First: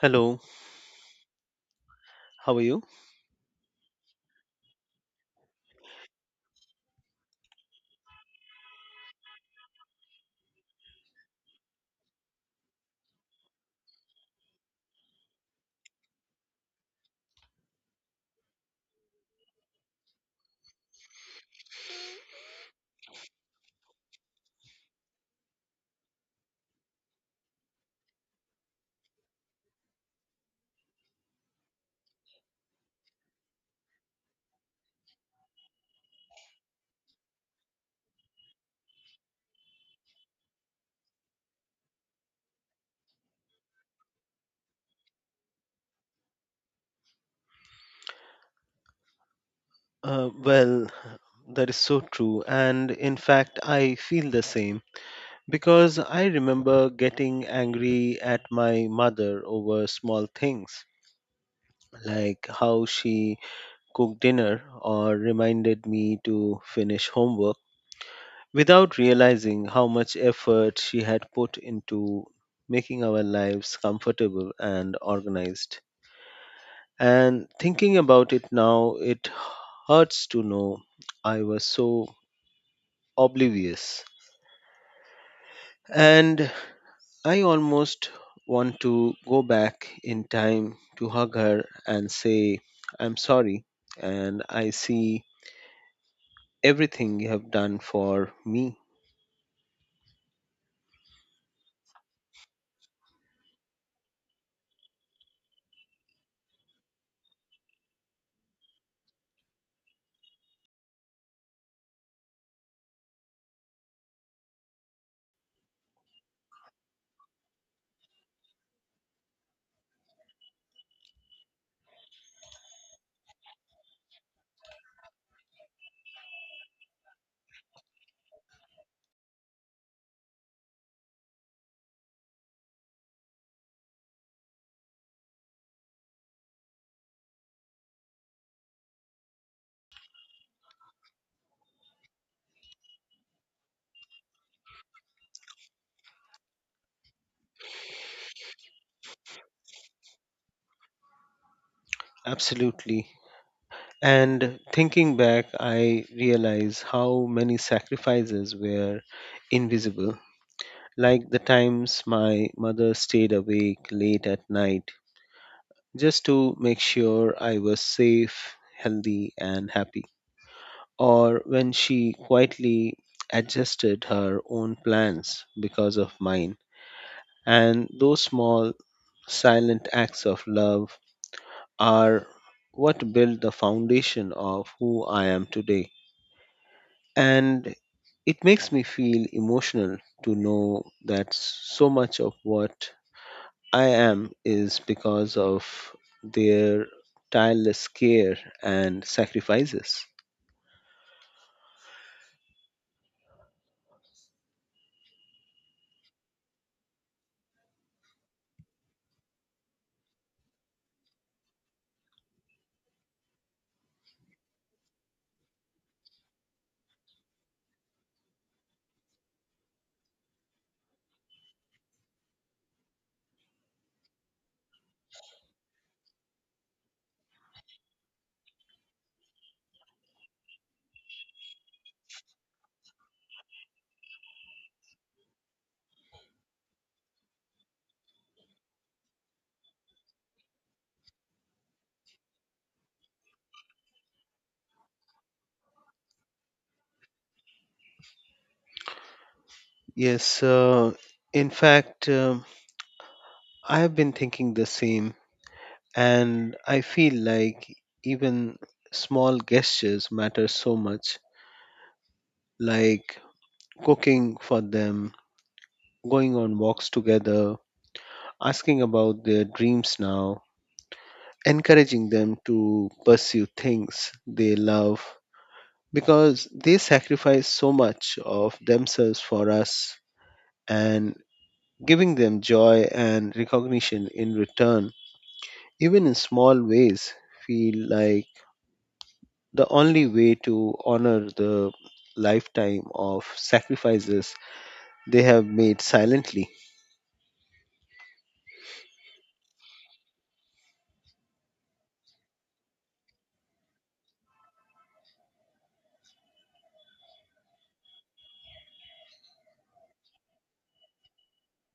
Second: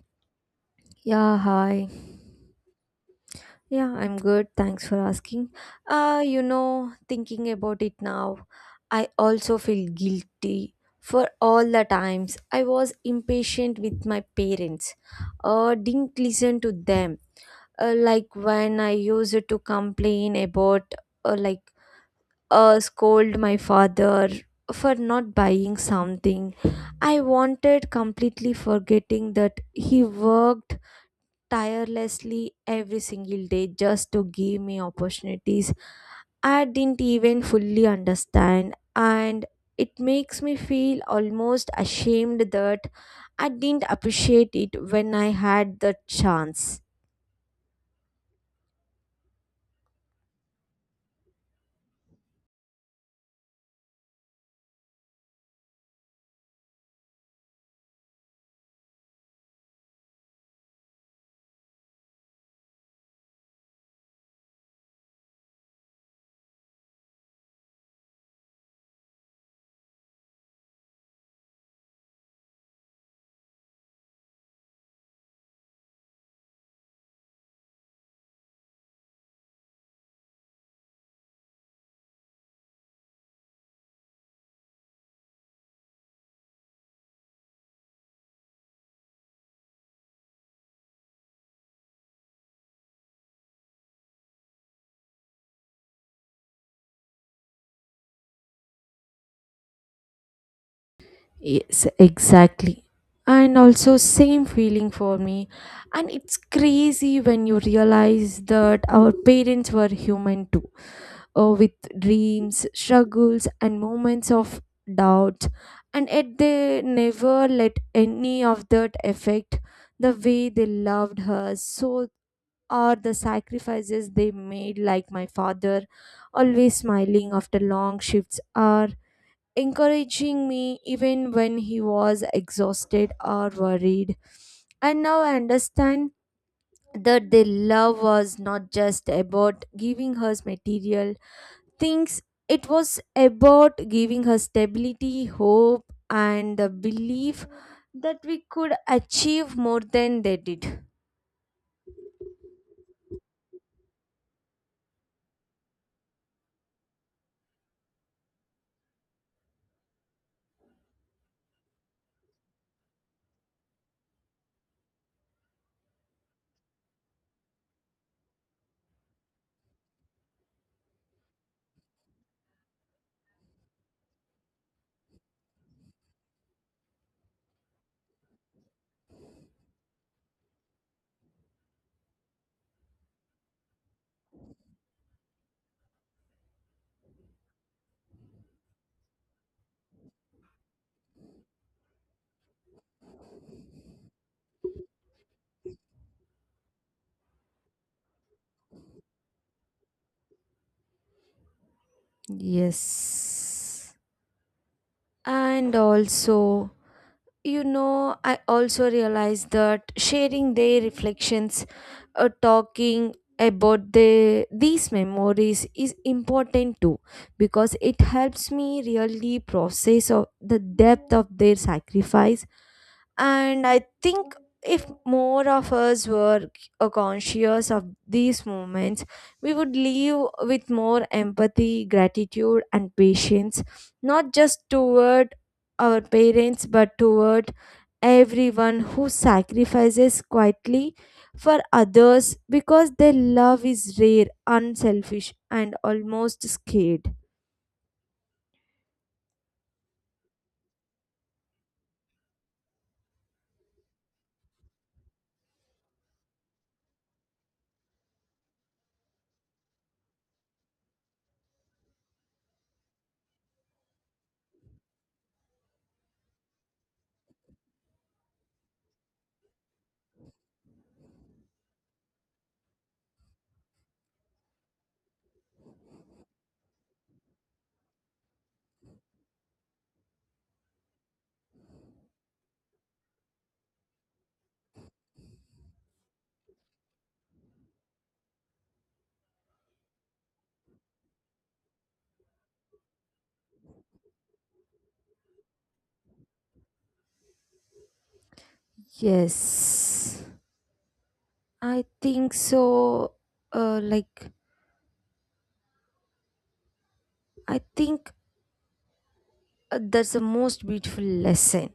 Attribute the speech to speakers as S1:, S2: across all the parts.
S1: Hello,
S2: Yeah, hi.
S1: how are you?
S2: Yeah, I'm good. Thanks for asking. Thinking about it now, I also feel guilty for all the times I was impatient with my parents or didn't listen to them. Like when I used to complain about, uh, like, scold my father for not buying something I wanted, completely forgetting that he worked tirelessly every single day just to give me opportunities I didn't even fully understand, and it makes me feel almost ashamed that I didn't appreciate it when I had the chance.
S1: Well, that is so true. And in fact, I feel the same because I remember getting angry at my mother over small things like how she cooked dinner or reminded me to finish homework without realizing how much effort she had put into making our lives comfortable and organized. And thinking about it now, it hurts to know I was so oblivious. And I almost want to go back in time to hug her and say, I'm sorry, and I see everything you have done for me.
S2: Yes, exactly. And also same feeling for me. And it's crazy when you realize that our parents were human too, with dreams, struggles, and moments of doubt. And yet they never let any of that affect the way they loved her. So are the sacrifices they made, like my father, always smiling after long shifts, are encouraging me even when he was exhausted or worried. And now I understand that their love was not just about giving her material thinks, it was about giving her stability, hope, and the belief that we could achieve more than they did.
S1: Absolutely. And thinking back, I realize how many sacrifices were invisible, like the times my mother stayed awake late at night just to make sure I was safe, healthy, and happy. Or when she quietly adjusted her own plans because of mine. And those small, silent acts of love are what build the foundation of who I am today. And it makes me feel emotional to know that so much of what I am is because of their tireless care and sacrifices.
S2: Yes. And also, you know, I also realized that sharing their reflections, talking about these memories is important too, because it helps me really process of the depth of their sacrifice. And I think if more of us were conscious of these moments, we would live with more empathy, gratitude, and patience, not just toward our parents, but toward everyone who sacrifices quietly for others, because their love is rare, unselfish, and almost scared.
S1: Yes, in fact, I have been thinking the same, and I feel like even small gestures matter so much, like cooking for them, going on walks together, asking about their dreams now, encouraging them to pursue things they love because they sacrifice so much of themselves for us and giving them joy and recognition in return, even in small ways, feel like the only way to honor the lifetime of sacrifices they have made silently.
S2: Yes, I think so. Like I think That's the most beautiful lesson,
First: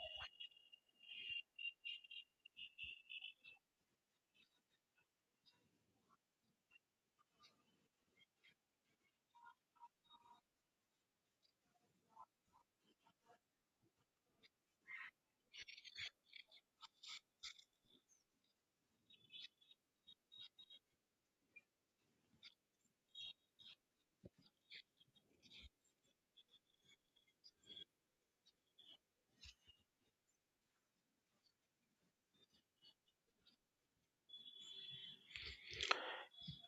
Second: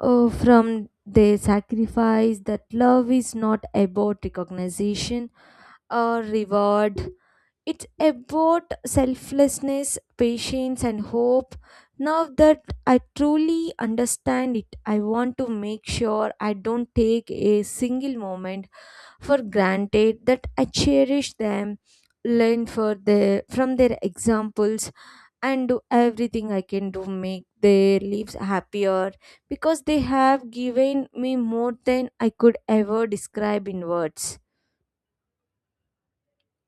S2: from their sacrifice, that love is not about recognition or reward. It's about selflessness, patience, and hope. Now that I truly understand it, I want to make sure I don't take a single moment for granted, that I cherish them, learn for their from their examples, and do everything I can to make their lives happier, because they have given me more than I could ever describe in words.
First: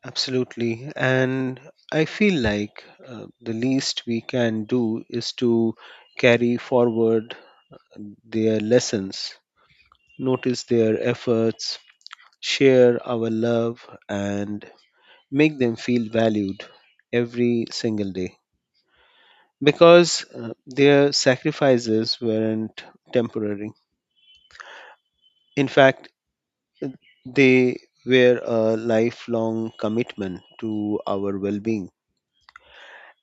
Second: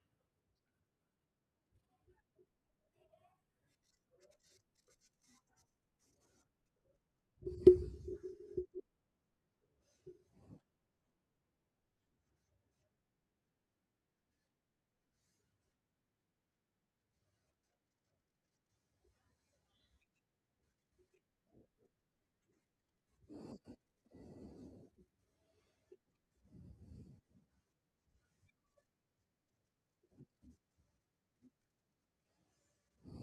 S1: Absolutely. And I feel like the least we can do is to carry forward their lessons, notice their efforts, share our love, and make them feel valued every single day because their sacrifices weren't temporary. In fact, they were a lifelong commitment to our well being.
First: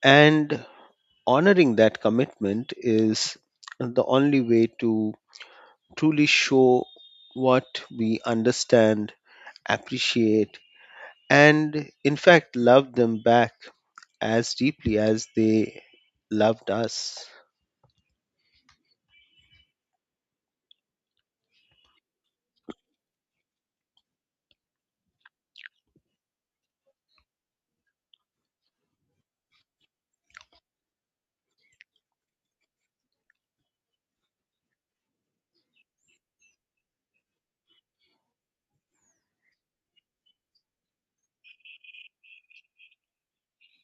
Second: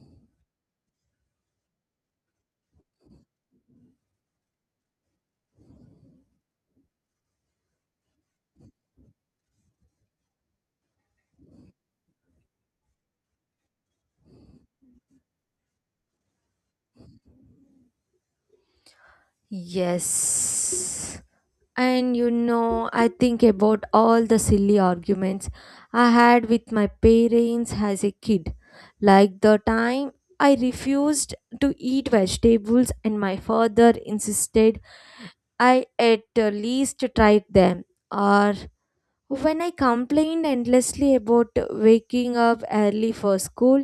S1: And honoring that commitment is the only way to truly show what we understand, appreciate, and in fact, love them back as deeply as they loved us.
S2: Yes. And you know, I think about all the silly arguments I had with my parents as a kid, like the time I refused to eat vegetables and my father insisted I at least try them, or when I complained endlessly about waking up early for school.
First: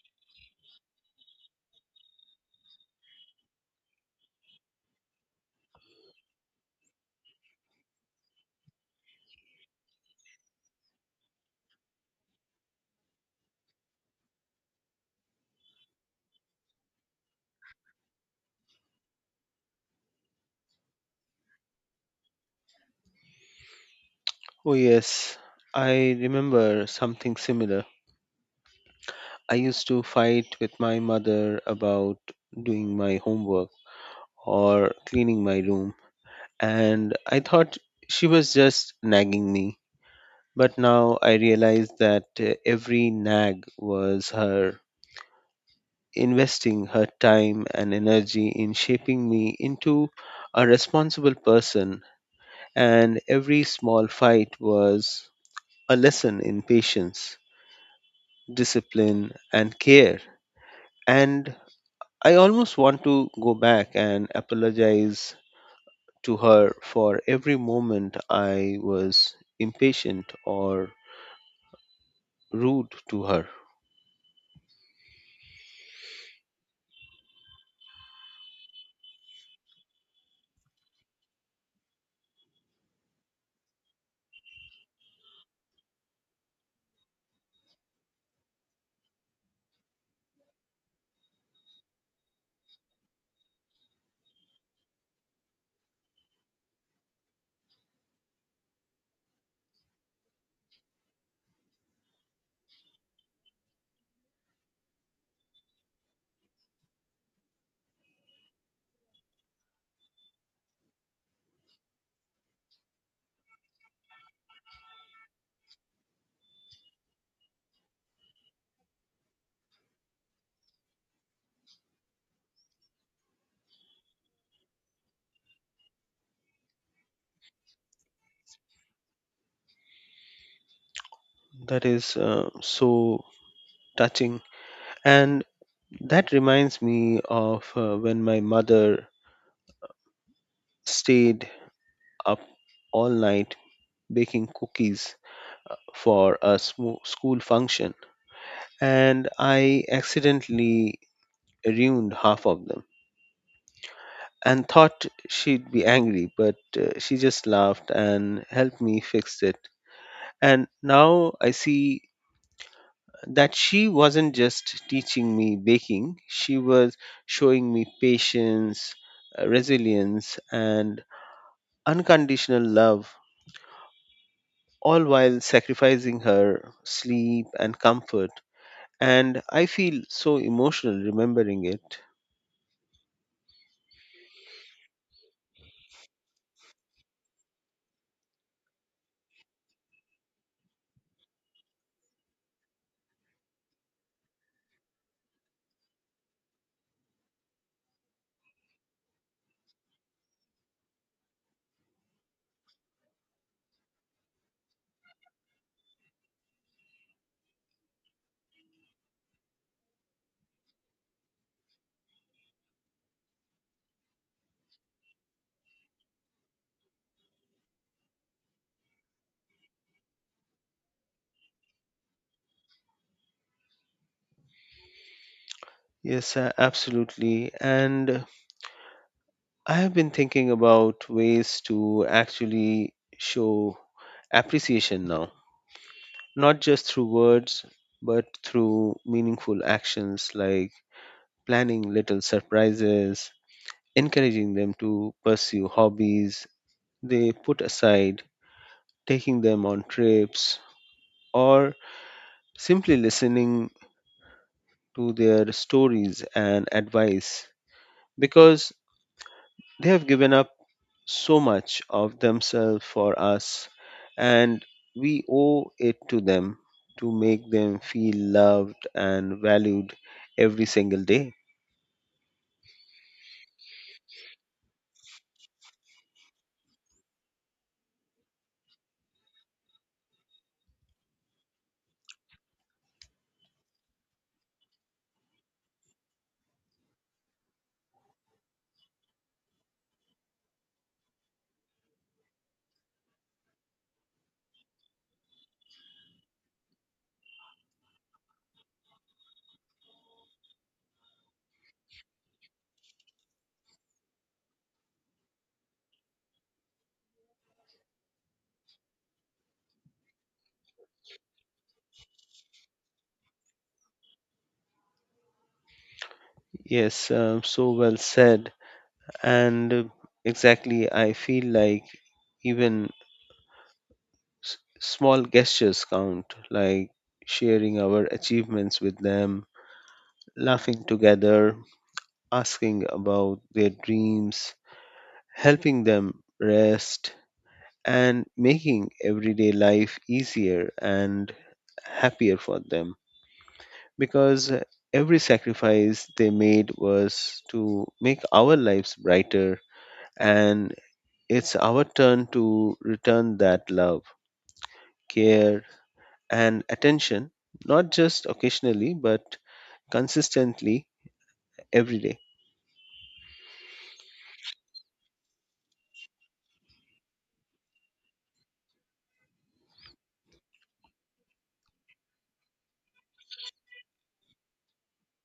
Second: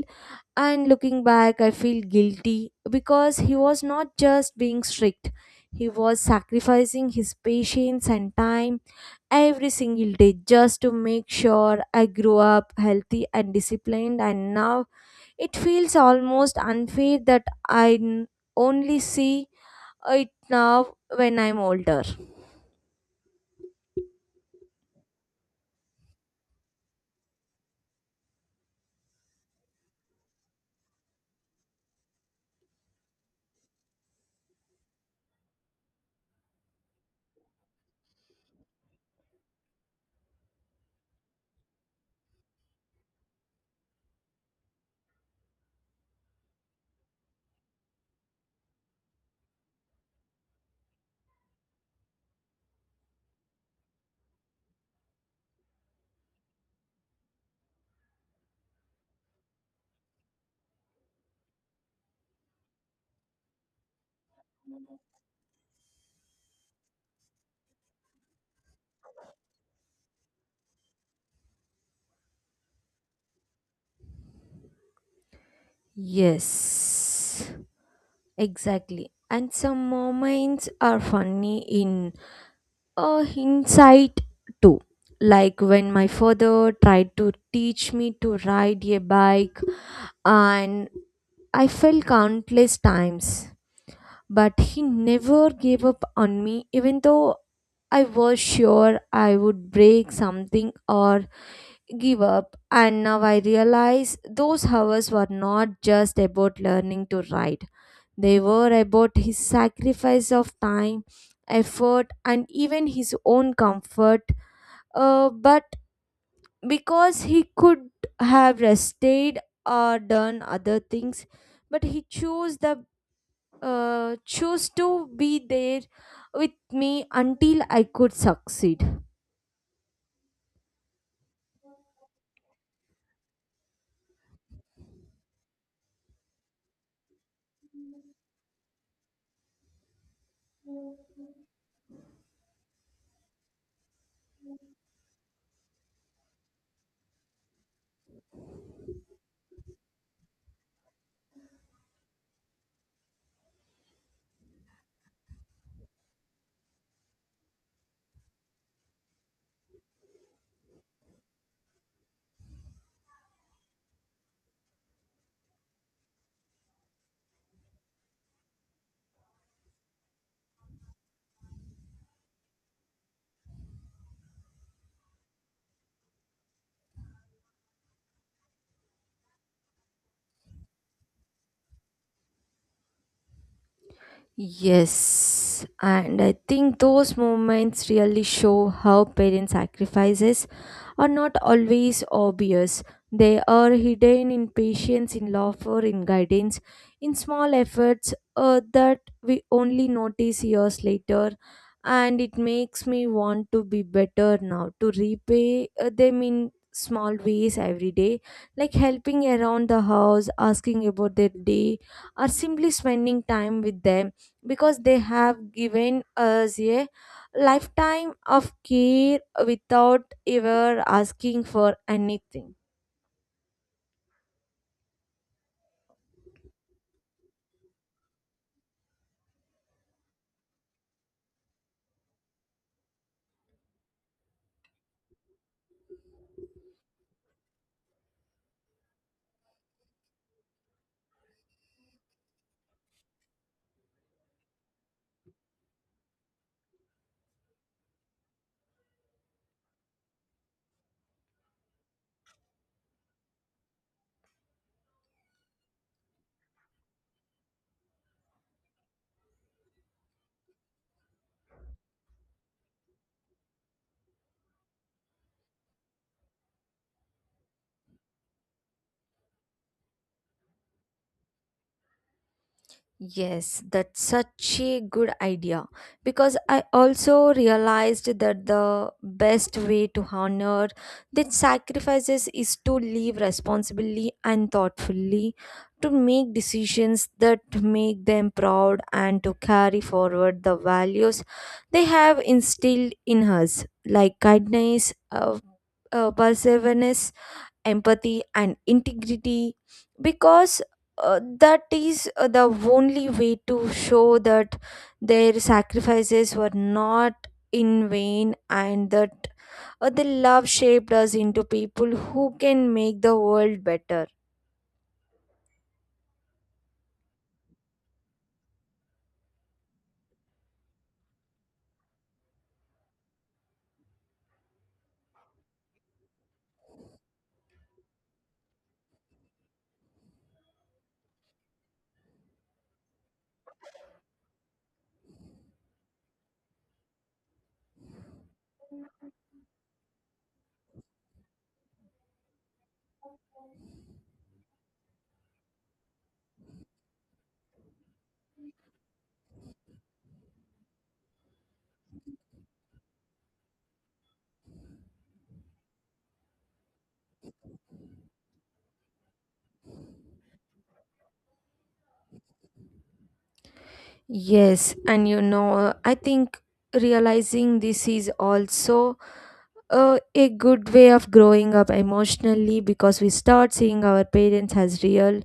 S2: And looking back, I feel guilty because he was not just being strict, he was sacrificing his patience and time every single day just to make sure I grew up healthy and disciplined. And now it feels almost unfair that only see it now when I'm older.
S1: Oh, yes, I remember something similar. I used to fight with my mother about doing my homework or cleaning my room, and I thought she was just nagging me. But now I realize that every nag was her investing her time and energy in shaping me into a responsible person, and every small fight was a lesson in patience, discipline, and care. And I almost want to go back and apologize to her for every moment I was impatient or rude to her.
S2: Yes. Exactly. And some moments are funny in hindsight too. Like when my father tried to teach me to ride a bike, and I fell countless times. But he never gave up on me, even though I was sure I would break something or give up. And now I realize those hours were not just about learning to ride, they were about his sacrifice of time, effort, and even his own comfort. But because he could have rested or done other things, but he chose the chose to be there with me until I could succeed.
S1: That is so touching. And that reminds me of when my mother stayed up all night baking cookies for a school function and I accidentally ruined half of them and thought she'd be angry, but she just laughed and helped me fix it. And now I see that she wasn't just teaching me baking, she was showing me patience, resilience, and unconditional love, all while sacrificing her sleep and comfort. And I feel so emotional remembering it.
S2: Yes, and I think those moments really show how parent sacrifices are not always obvious. They are hidden in patience, in laughter, in guidance, in small efforts that we only notice years later. And it makes me want to be better now, to repay them in small ways every day, like helping around the house, asking about their day, or simply spending time with them, because they have given us a lifetime of care without ever asking for anything.
S1: Yes, absolutely. And I have been thinking about ways to actually show appreciation now, not just through words, but through meaningful actions like planning little surprises, encouraging them to pursue hobbies they put aside, taking them on trips, or simply listening to their stories and advice. Because they have given up so much of themselves for us, and we owe it to them to make them feel loved and valued every single day.
S2: Yes, that's such a good idea, because I also realized that the best way to honor these sacrifices is to live responsibly and thoughtfully, to make decisions that make them proud, and to carry forward the values they have instilled in us, like kindness, perseverance, empathy, and integrity, because that is the only way to show that their sacrifices were not in vain, and that the love shaped us into people who can make the world better.
S1: Yes, so well said. And exactly, I feel like even small gestures count, like sharing our achievements with them, laughing together, asking about their dreams, helping them rest, and making everyday life easier and happier for them because every sacrifice they made was to make our lives brighter, and it's our turn to return that love, care, and attention, not just occasionally but consistently every day.
S2: Yes, and you know, I think realizing this is also a good way of growing up emotionally, because we start seeing our parents as real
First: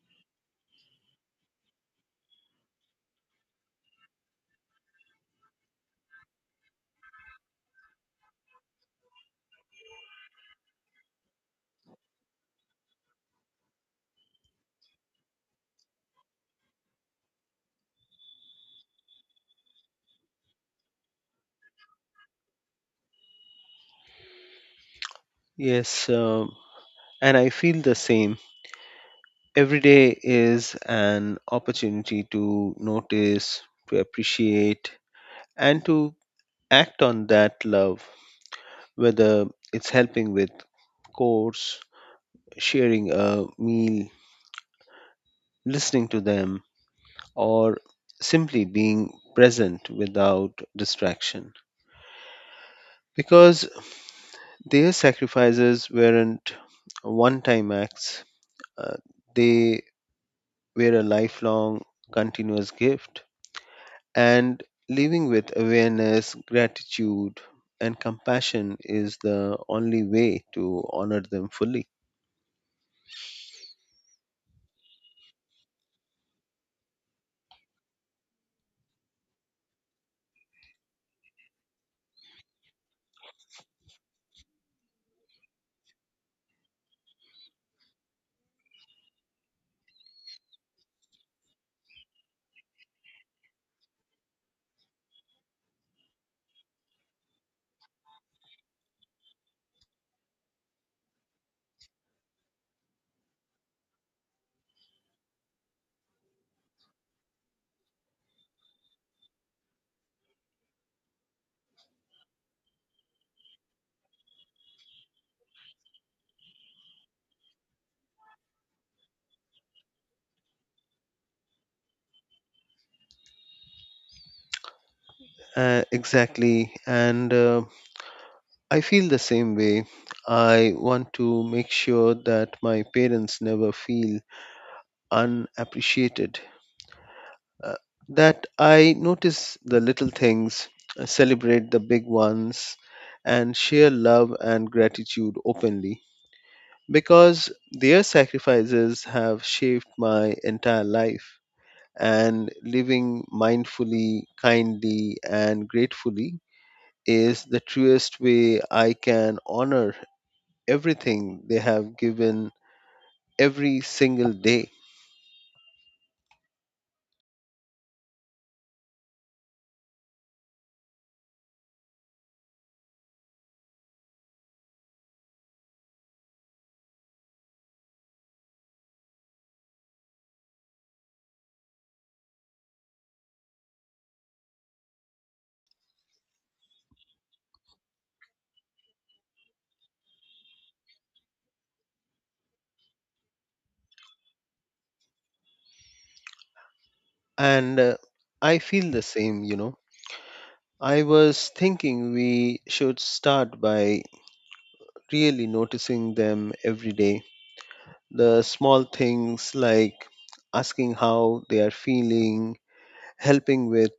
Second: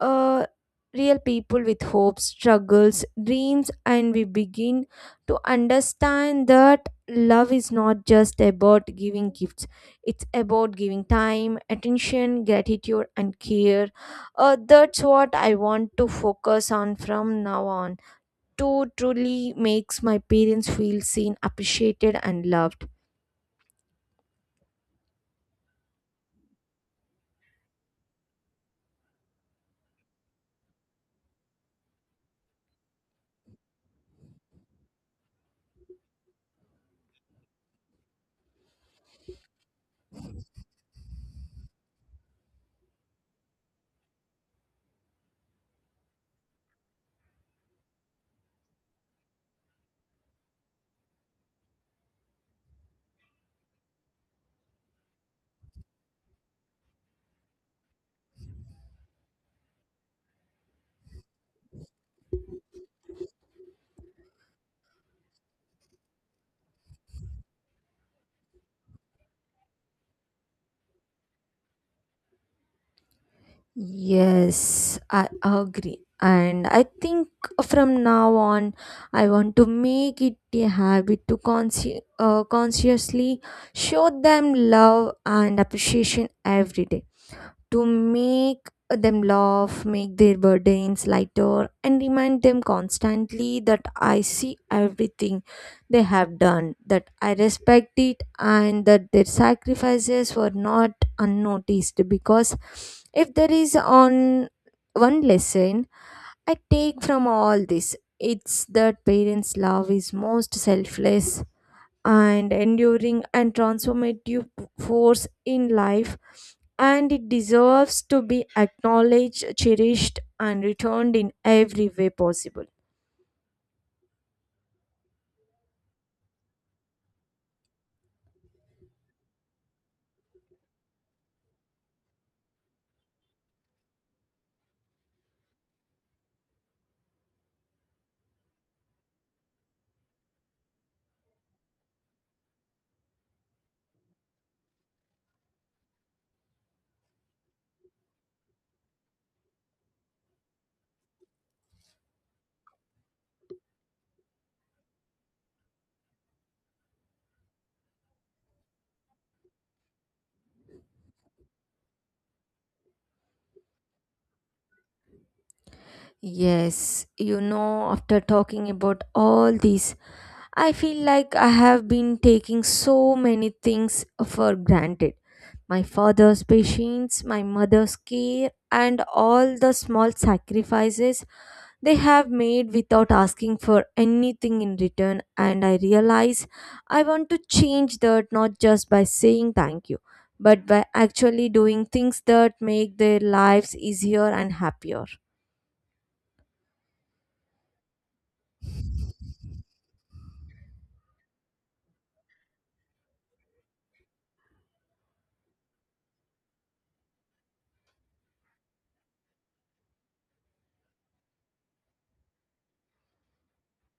S2: uh, real people with hopes, struggles, dreams, and we begin to understand that love is not just about giving gifts, it's about giving time, attention, gratitude, and care. That's what I want to focus on from now on, to truly makes my parents feel seen, appreciated, and loved.
S1: Yes, and I feel the same. Every day is an opportunity to notice, to appreciate, and to act on that love, whether it's helping with chores, sharing a meal, listening to them, or simply being present without distraction. Because their sacrifices weren't one time acts, uh, they were a lifelong, continuous gift. And living with awareness, gratitude, and compassion is the only way to honor them fully.
S2: Yes, I agree. And I think from now on, I want to make it a habit to consciously show them love and appreciation every day, to make them laugh, make their burdens lighter, and remind them constantly that I see everything they have done, that I respect it, and that their sacrifices were not unnoticed. Because if there is on one lesson I take from all this, it's that parents' love is most selfless and enduring and transformative force in life, and it deserves to be acknowledged, cherished, and returned in every way possible.
S1: Exactly. And I feel the same way. I want to make sure that my parents never feel unappreciated, uh, that I notice the little things, celebrate the big ones, and share love and gratitude openly because their sacrifices have shaped my entire life. And living mindfully, kindly, and gratefully is the truest way I can honor everything they have given every single day.
S2: Yes, you know, after talking about all this, I feel like I have been taking so many things for granted. My father's patience, my mother's care, and all the small sacrifices they have made without asking for anything in return. And I realize I want to change that, not just by saying thank you, but by actually doing things that make their lives easier and happier.
S1: And I feel the same, you know. I was thinking we should start by really noticing them every day. The small things like asking how they are feeling, helping with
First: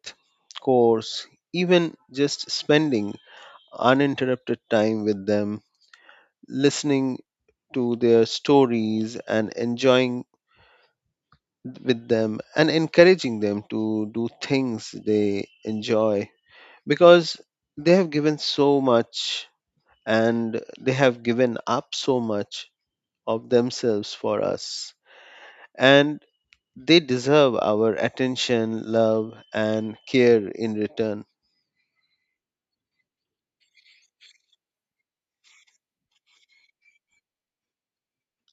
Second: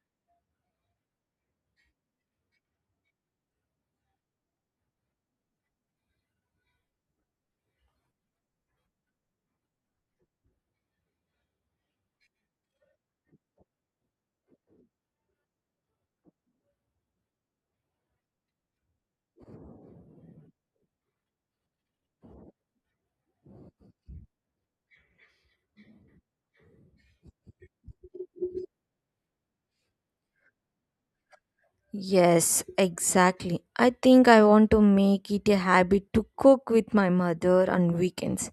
S1: course, even just spending uninterrupted time with them, listening to their stories and enjoying with them and encouraging them to do things they enjoy because they have given so much and they have given up so much of themselves for us and they deserve our attention, love, and care in return.
S2: Yes, exactly. I think I want to make it a habit to cook with my mother on weekends,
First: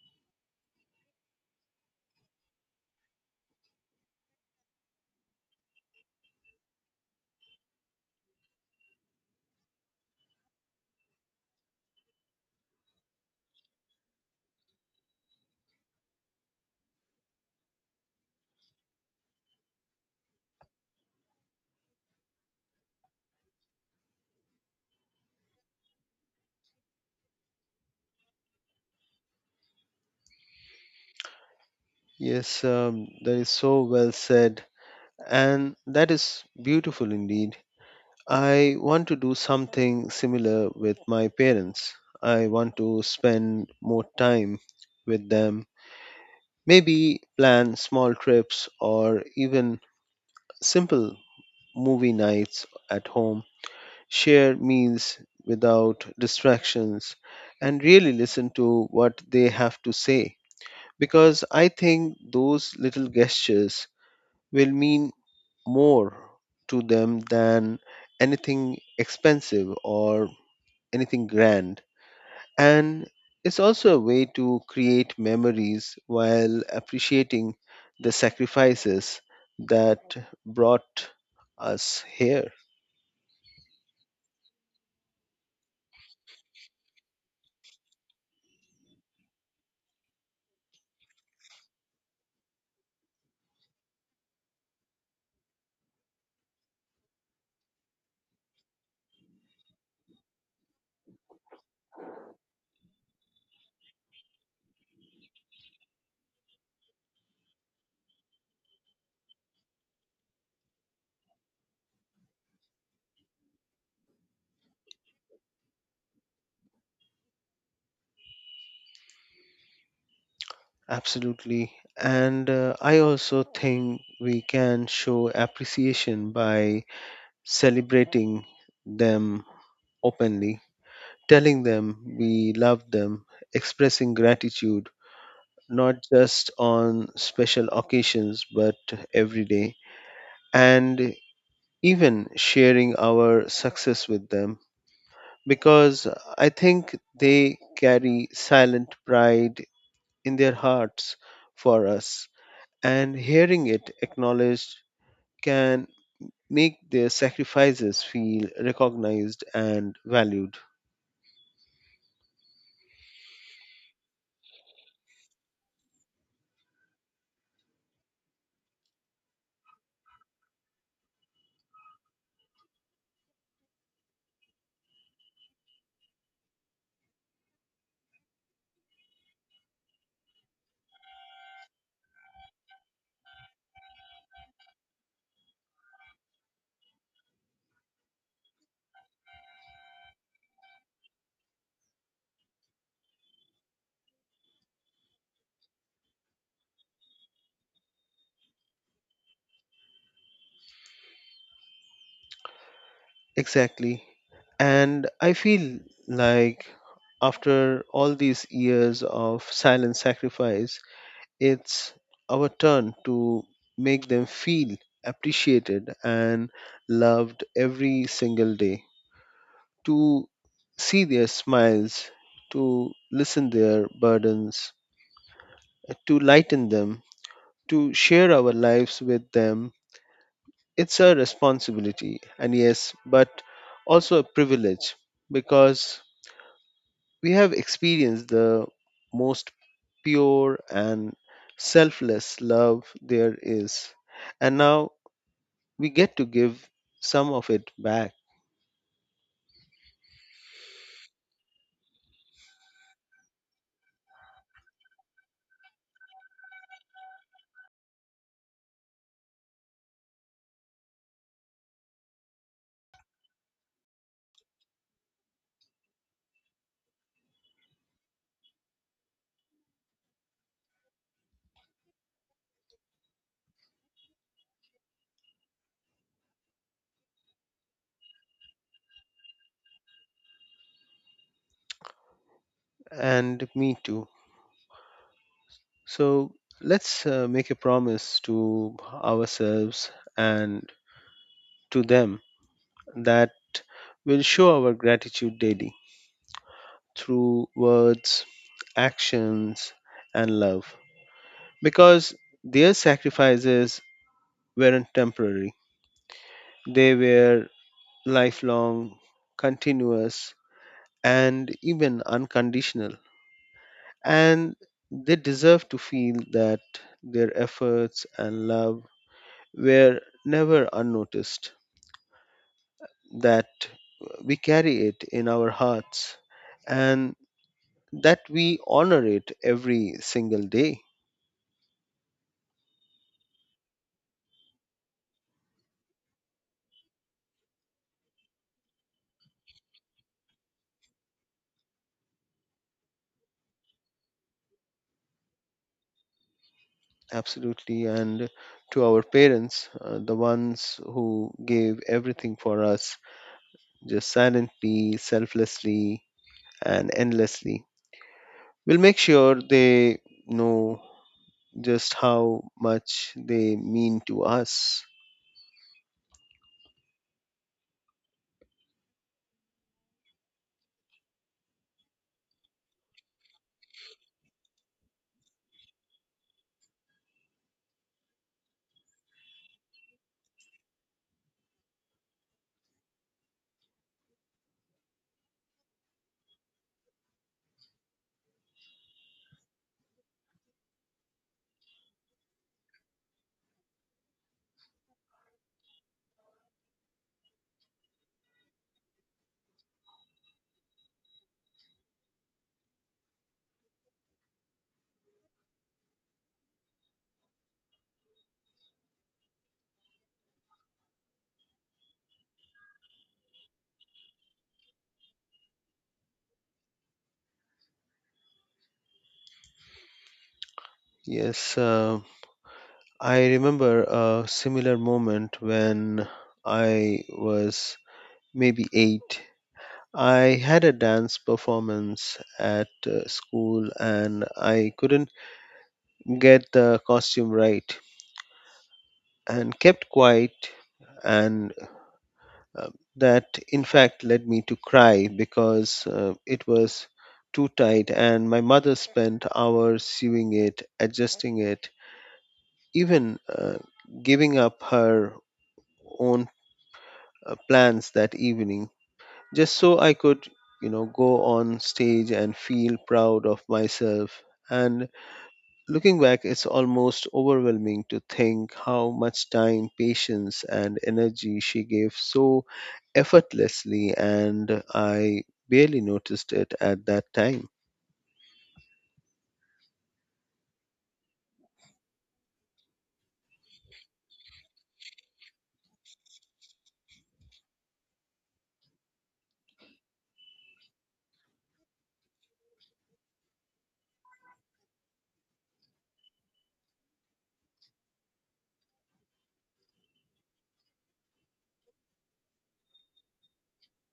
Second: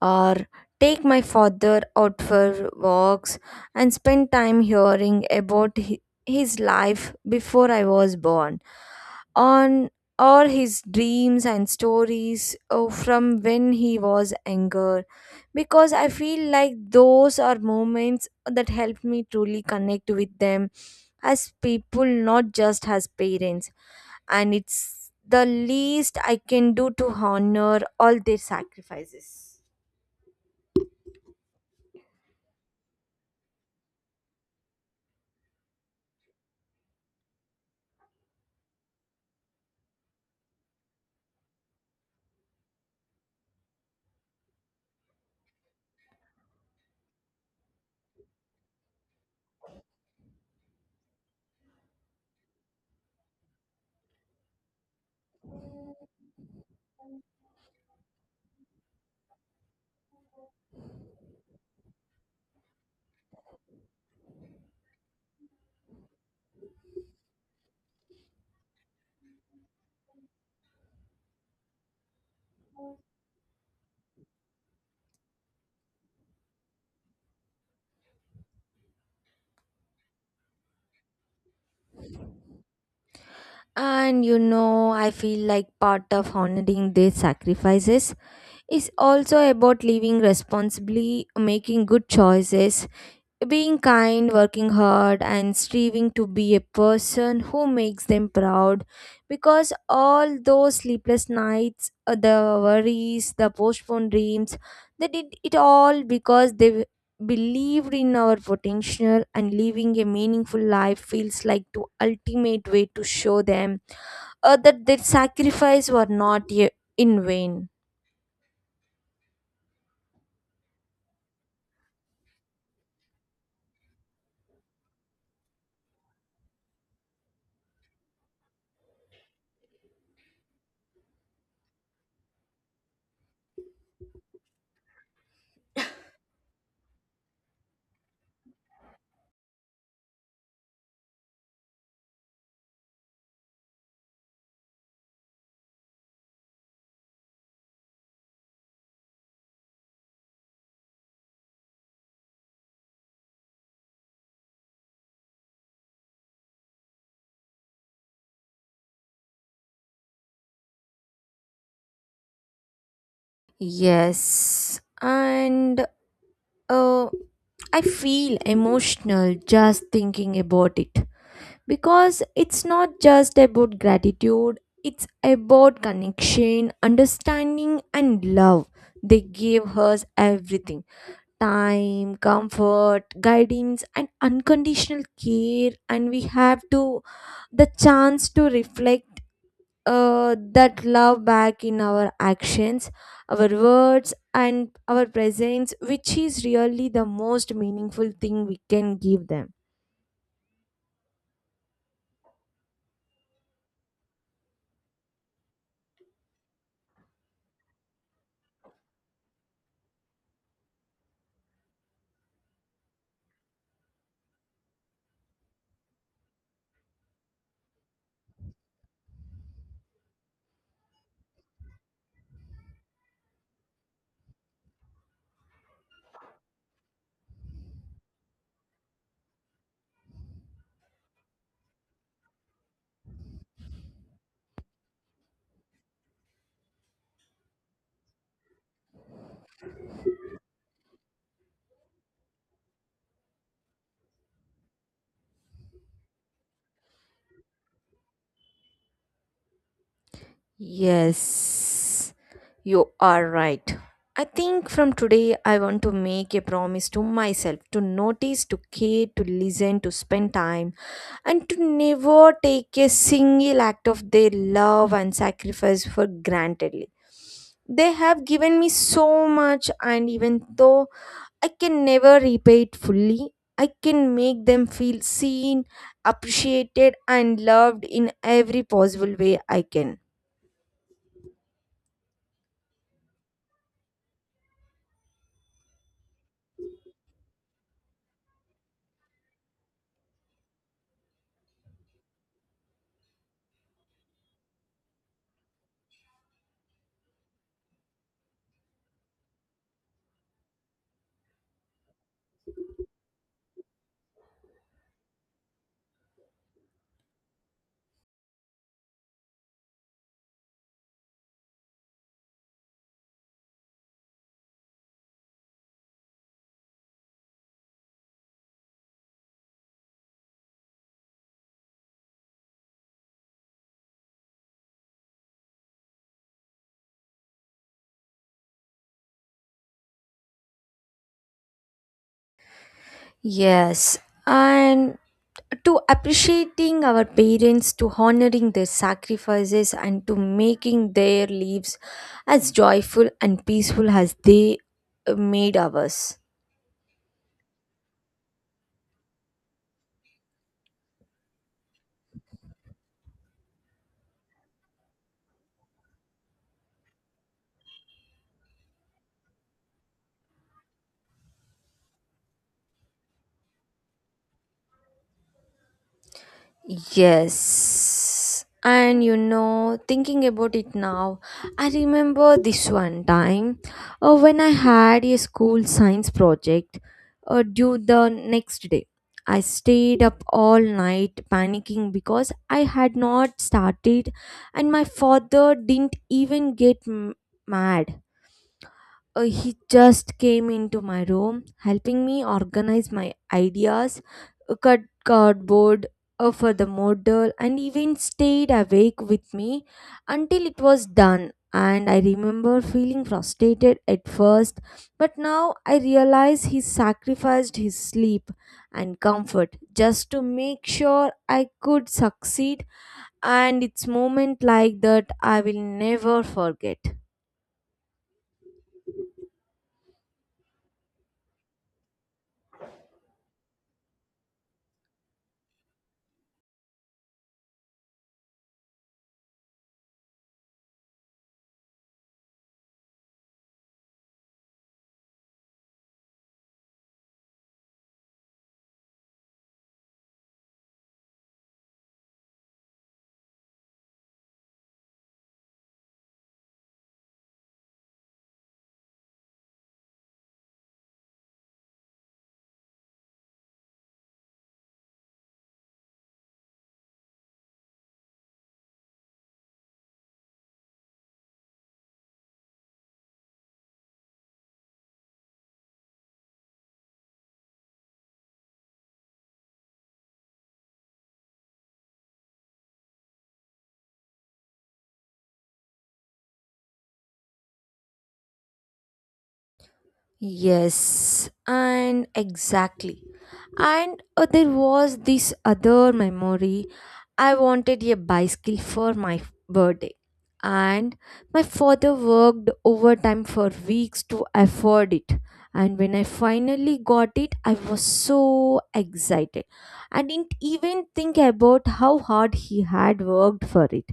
S2: or take my father out for walks and spend time hearing about his life before I was born, on all his dreams and stories oh, from when he was younger, because I feel like those are moments that helped me truly connect with them as people, not just as parents, and it's the least I can do to honor all their sacrifices.
S1: Yes, that is so well said, and that is beautiful indeed. I want to do something similar with my parents. I want to spend more time with them, maybe plan small trips or even simple movie nights at home, share meals without distractions, and really listen to what they have to say. Because I think those little gestures will mean more to them than anything expensive or anything grand. And it's also a way to create memories while appreciating the sacrifices that brought us here.
S2: And you know, I feel like part of honoring their sacrifices is also about living responsibly, making good choices, being kind, working hard, and striving to be a person who makes them proud. Because all those sleepless nights, the worries, the postponed dreams, they did it all because believed in our potential, and living a meaningful life feels like the ultimate way to show them that their sacrifice were not ye- in vain.
S1: Absolutely. And I also think we can show appreciation by celebrating them openly, telling them we love them, expressing gratitude, not just on special occasions, but every day. And even sharing our success with them, because I think they carry silent pride in their hearts for us, and hearing it acknowledged can make their sacrifices feel recognized and valued.
S2: Yes, and Uh, I feel emotional just thinking about it, because it's not just about gratitude, it's about connection, understanding, and love. They gave us everything: time, comfort, guidance, and unconditional care, and we have to the chance to reflect that love back in our actions, our words, and our presence, which is really the most meaningful thing we can give them.
S1: Exactly. And I feel like after all these years of silent sacrifice, it's our turn to make them feel appreciated and loved every single day, to see their smiles, to listen their burdens, to lighten them, to share our lives with them. It's a responsibility and yes but also a privilege because we have experienced the most pure and selfless love there is, and now we get to give some of it back.
S2: Yes, you are right. I think from today, I want to make a promise to myself to notice, to care, to listen, to spend time, and to never take a single act of their love and sacrifice for granted. They have given me so much, and even though I can never repay it fully, I can make them feel seen, appreciated, and loved in every possible way I can.
S1: And me too. So let's make a promise to ourselves and to them that we'll show our gratitude daily through words, actions, and love because their sacrifices weren't temporary, they were lifelong, continuous, and even unconditional, and they deserve to feel that their efforts and love were never unnoticed, that we carry it in our hearts, and that we honor it every single day.
S2: Yes, and to appreciating our parents, to honoring their sacrifices, and to making their lives as joyful and peaceful as they made ours.
S1: Absolutely. And to our parents, the ones who gave everything for us, just silently, selflessly, and endlessly. We'll make sure they know just how much they mean to us.
S2: Yes. And you know, thinking about it now, I remember this one time when I had a school science project due the next day. I stayed up all night panicking because I had not started, and my father didn't even get mad. He just came into my room, helping me organize my ideas, cut cardboard for the model, and even stayed awake with me until it was done. And I remember feeling frustrated at first, but now I realize he sacrificed his sleep and comfort just to make sure I could succeed. And it's moment like that I will never forget.
S1: Yes, I remember a similar moment when I was maybe eight. I had a dance performance at school and I couldn't get the costume right and kept quiet and uh, that in fact led me to cry because it was too tight, and my mother spent hours sewing it, adjusting it, even giving up her own plans that evening just so I could, you know, go on stage and feel proud of myself. And looking back, it's almost overwhelming to think how much time, patience, and energy she gave so effortlessly, and I barely noticed it at that time.
S2: Yes, and exactly. And there was this other memory. I wanted a bicycle for my birthday, and my father worked overtime for weeks to afford it. And when I finally got it, I was so excited. I didn't even think about how hard he had worked for it.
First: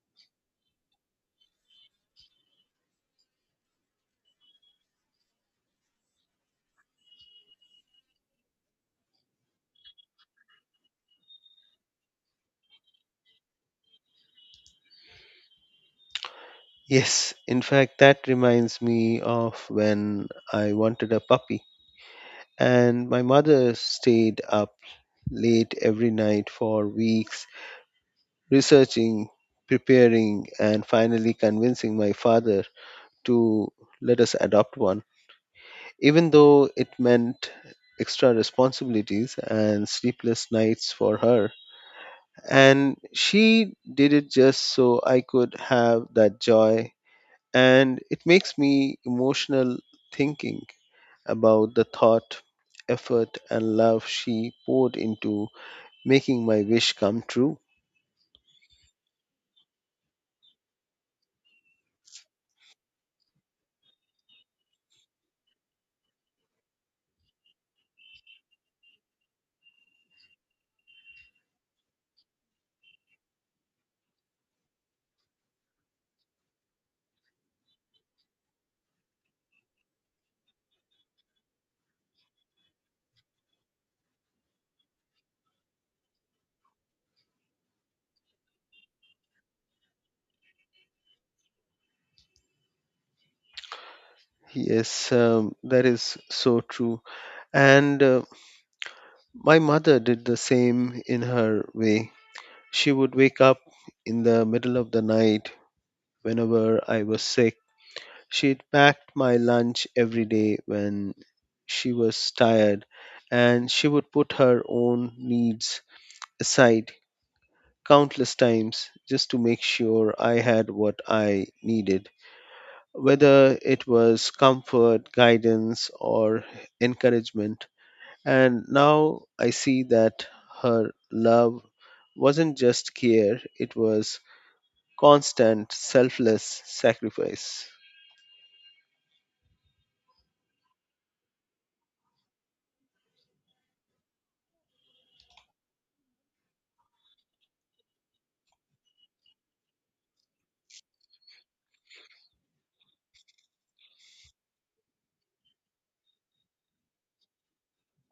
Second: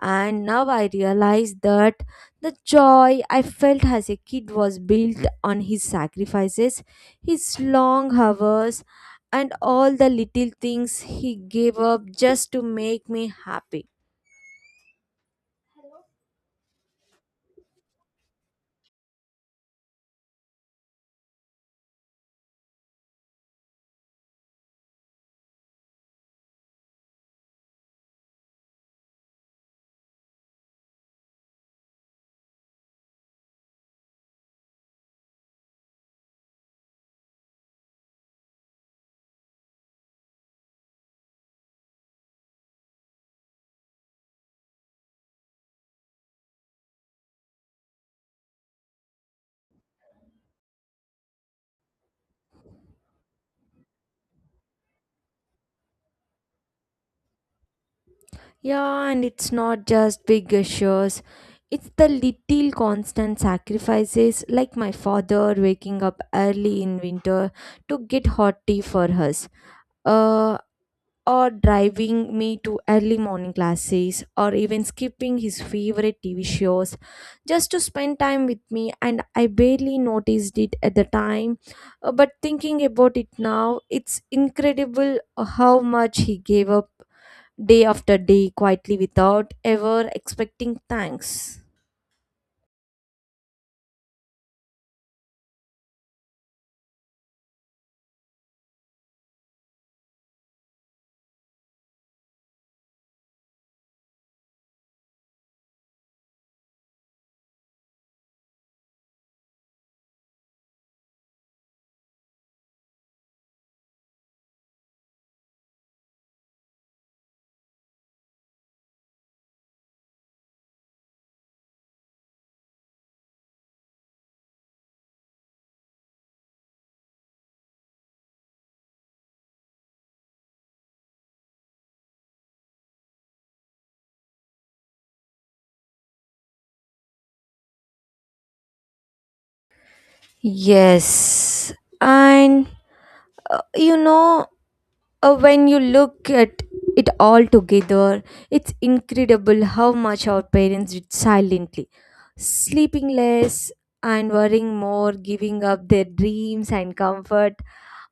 S2: And now I realize that the joy I felt as a kid was built on his sacrifices, his long hours, and all the little things he gave up just to make me happy.
S1: Yes, in fact, that reminds me of when I wanted a puppy, and my mother stayed up late every night for weeks researching, preparing, and finally convincing my father to let us adopt one, even though it meant extra responsibilities and sleepless nights for her. And she did it just so I could have that joy. And it makes me emotional thinking about the thought, effort, and love she poured into making my wish come true.
S2: Yeah, and it's not just big gestures. It's the little constant sacrifices, like my father waking up early in winter to get hot tea for us. Uh, or driving me to early morning classes, or even skipping his favorite TV shows just to spend time with me, and I barely noticed it at the time. But thinking about it now, it's incredible how much he gave up day after day, quietly, without ever expecting thanks.
S1: Yes, that is so true. And my mother did the same in her way. She would wake up in the middle of the night whenever I was sick. She packed my lunch every day when she was tired, and she would put her own needs aside countless times just to make sure I had what I needed, whether it was comfort, guidance, or encouragement. And now I see that her love wasn't just care, it was constant selfless sacrifice.
S2: Yes, and uh, you know when you look at it all together, it's incredible how much our parents did silently, sleeping less and worrying more, giving up their dreams and comfort.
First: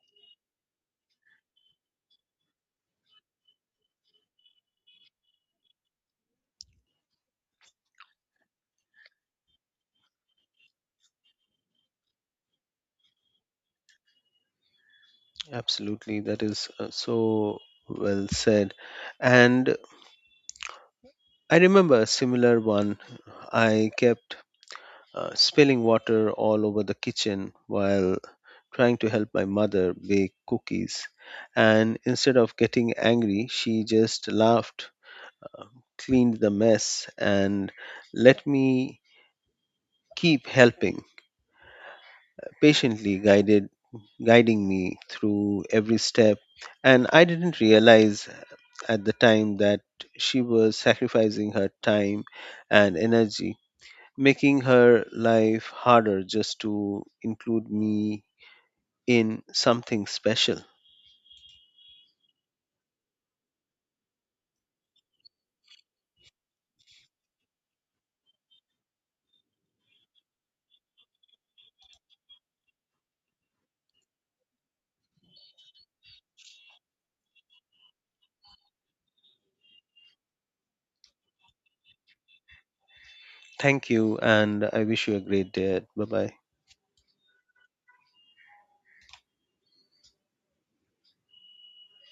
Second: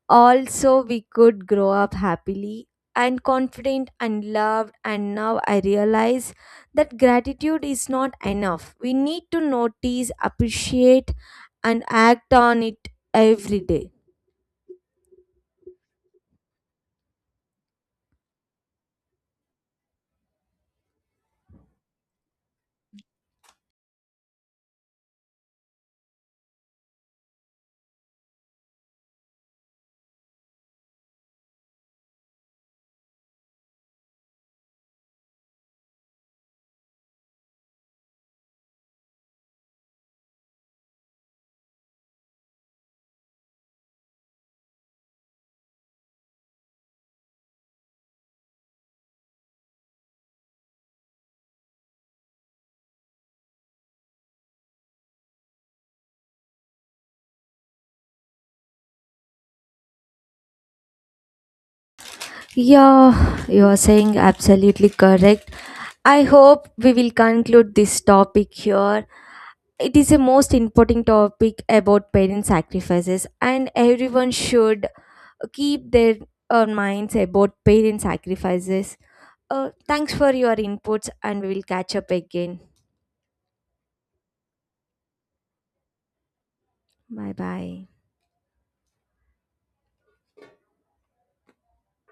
S2: Also, we could grow up happily and confident and loved. And now I realize that gratitude is not enough. We need to notice, appreciate, and act on it every day.
S1: Absolutely. That is so well said. And I remember a similar one. I kept spilling water all over the kitchen while trying to help my mother bake cookies, and instead of getting angry she just laughed, cleaned the mess, and let me keep helping, patiently guided guiding me through every step. And I didn't realize at the time that she was sacrificing her time and energy, making her life harder just to include me in something special.
S2: Yeah, you are saying absolutely correct. I hope we will conclude this topic here. It is a most important topic about parent sacrifices, and everyone should keep their minds about parent sacrifices. Thanks for your inputs, and we will catch up again.
S1: Thank you, and I wish you a great day. Bye bye.
S2: Bye bye.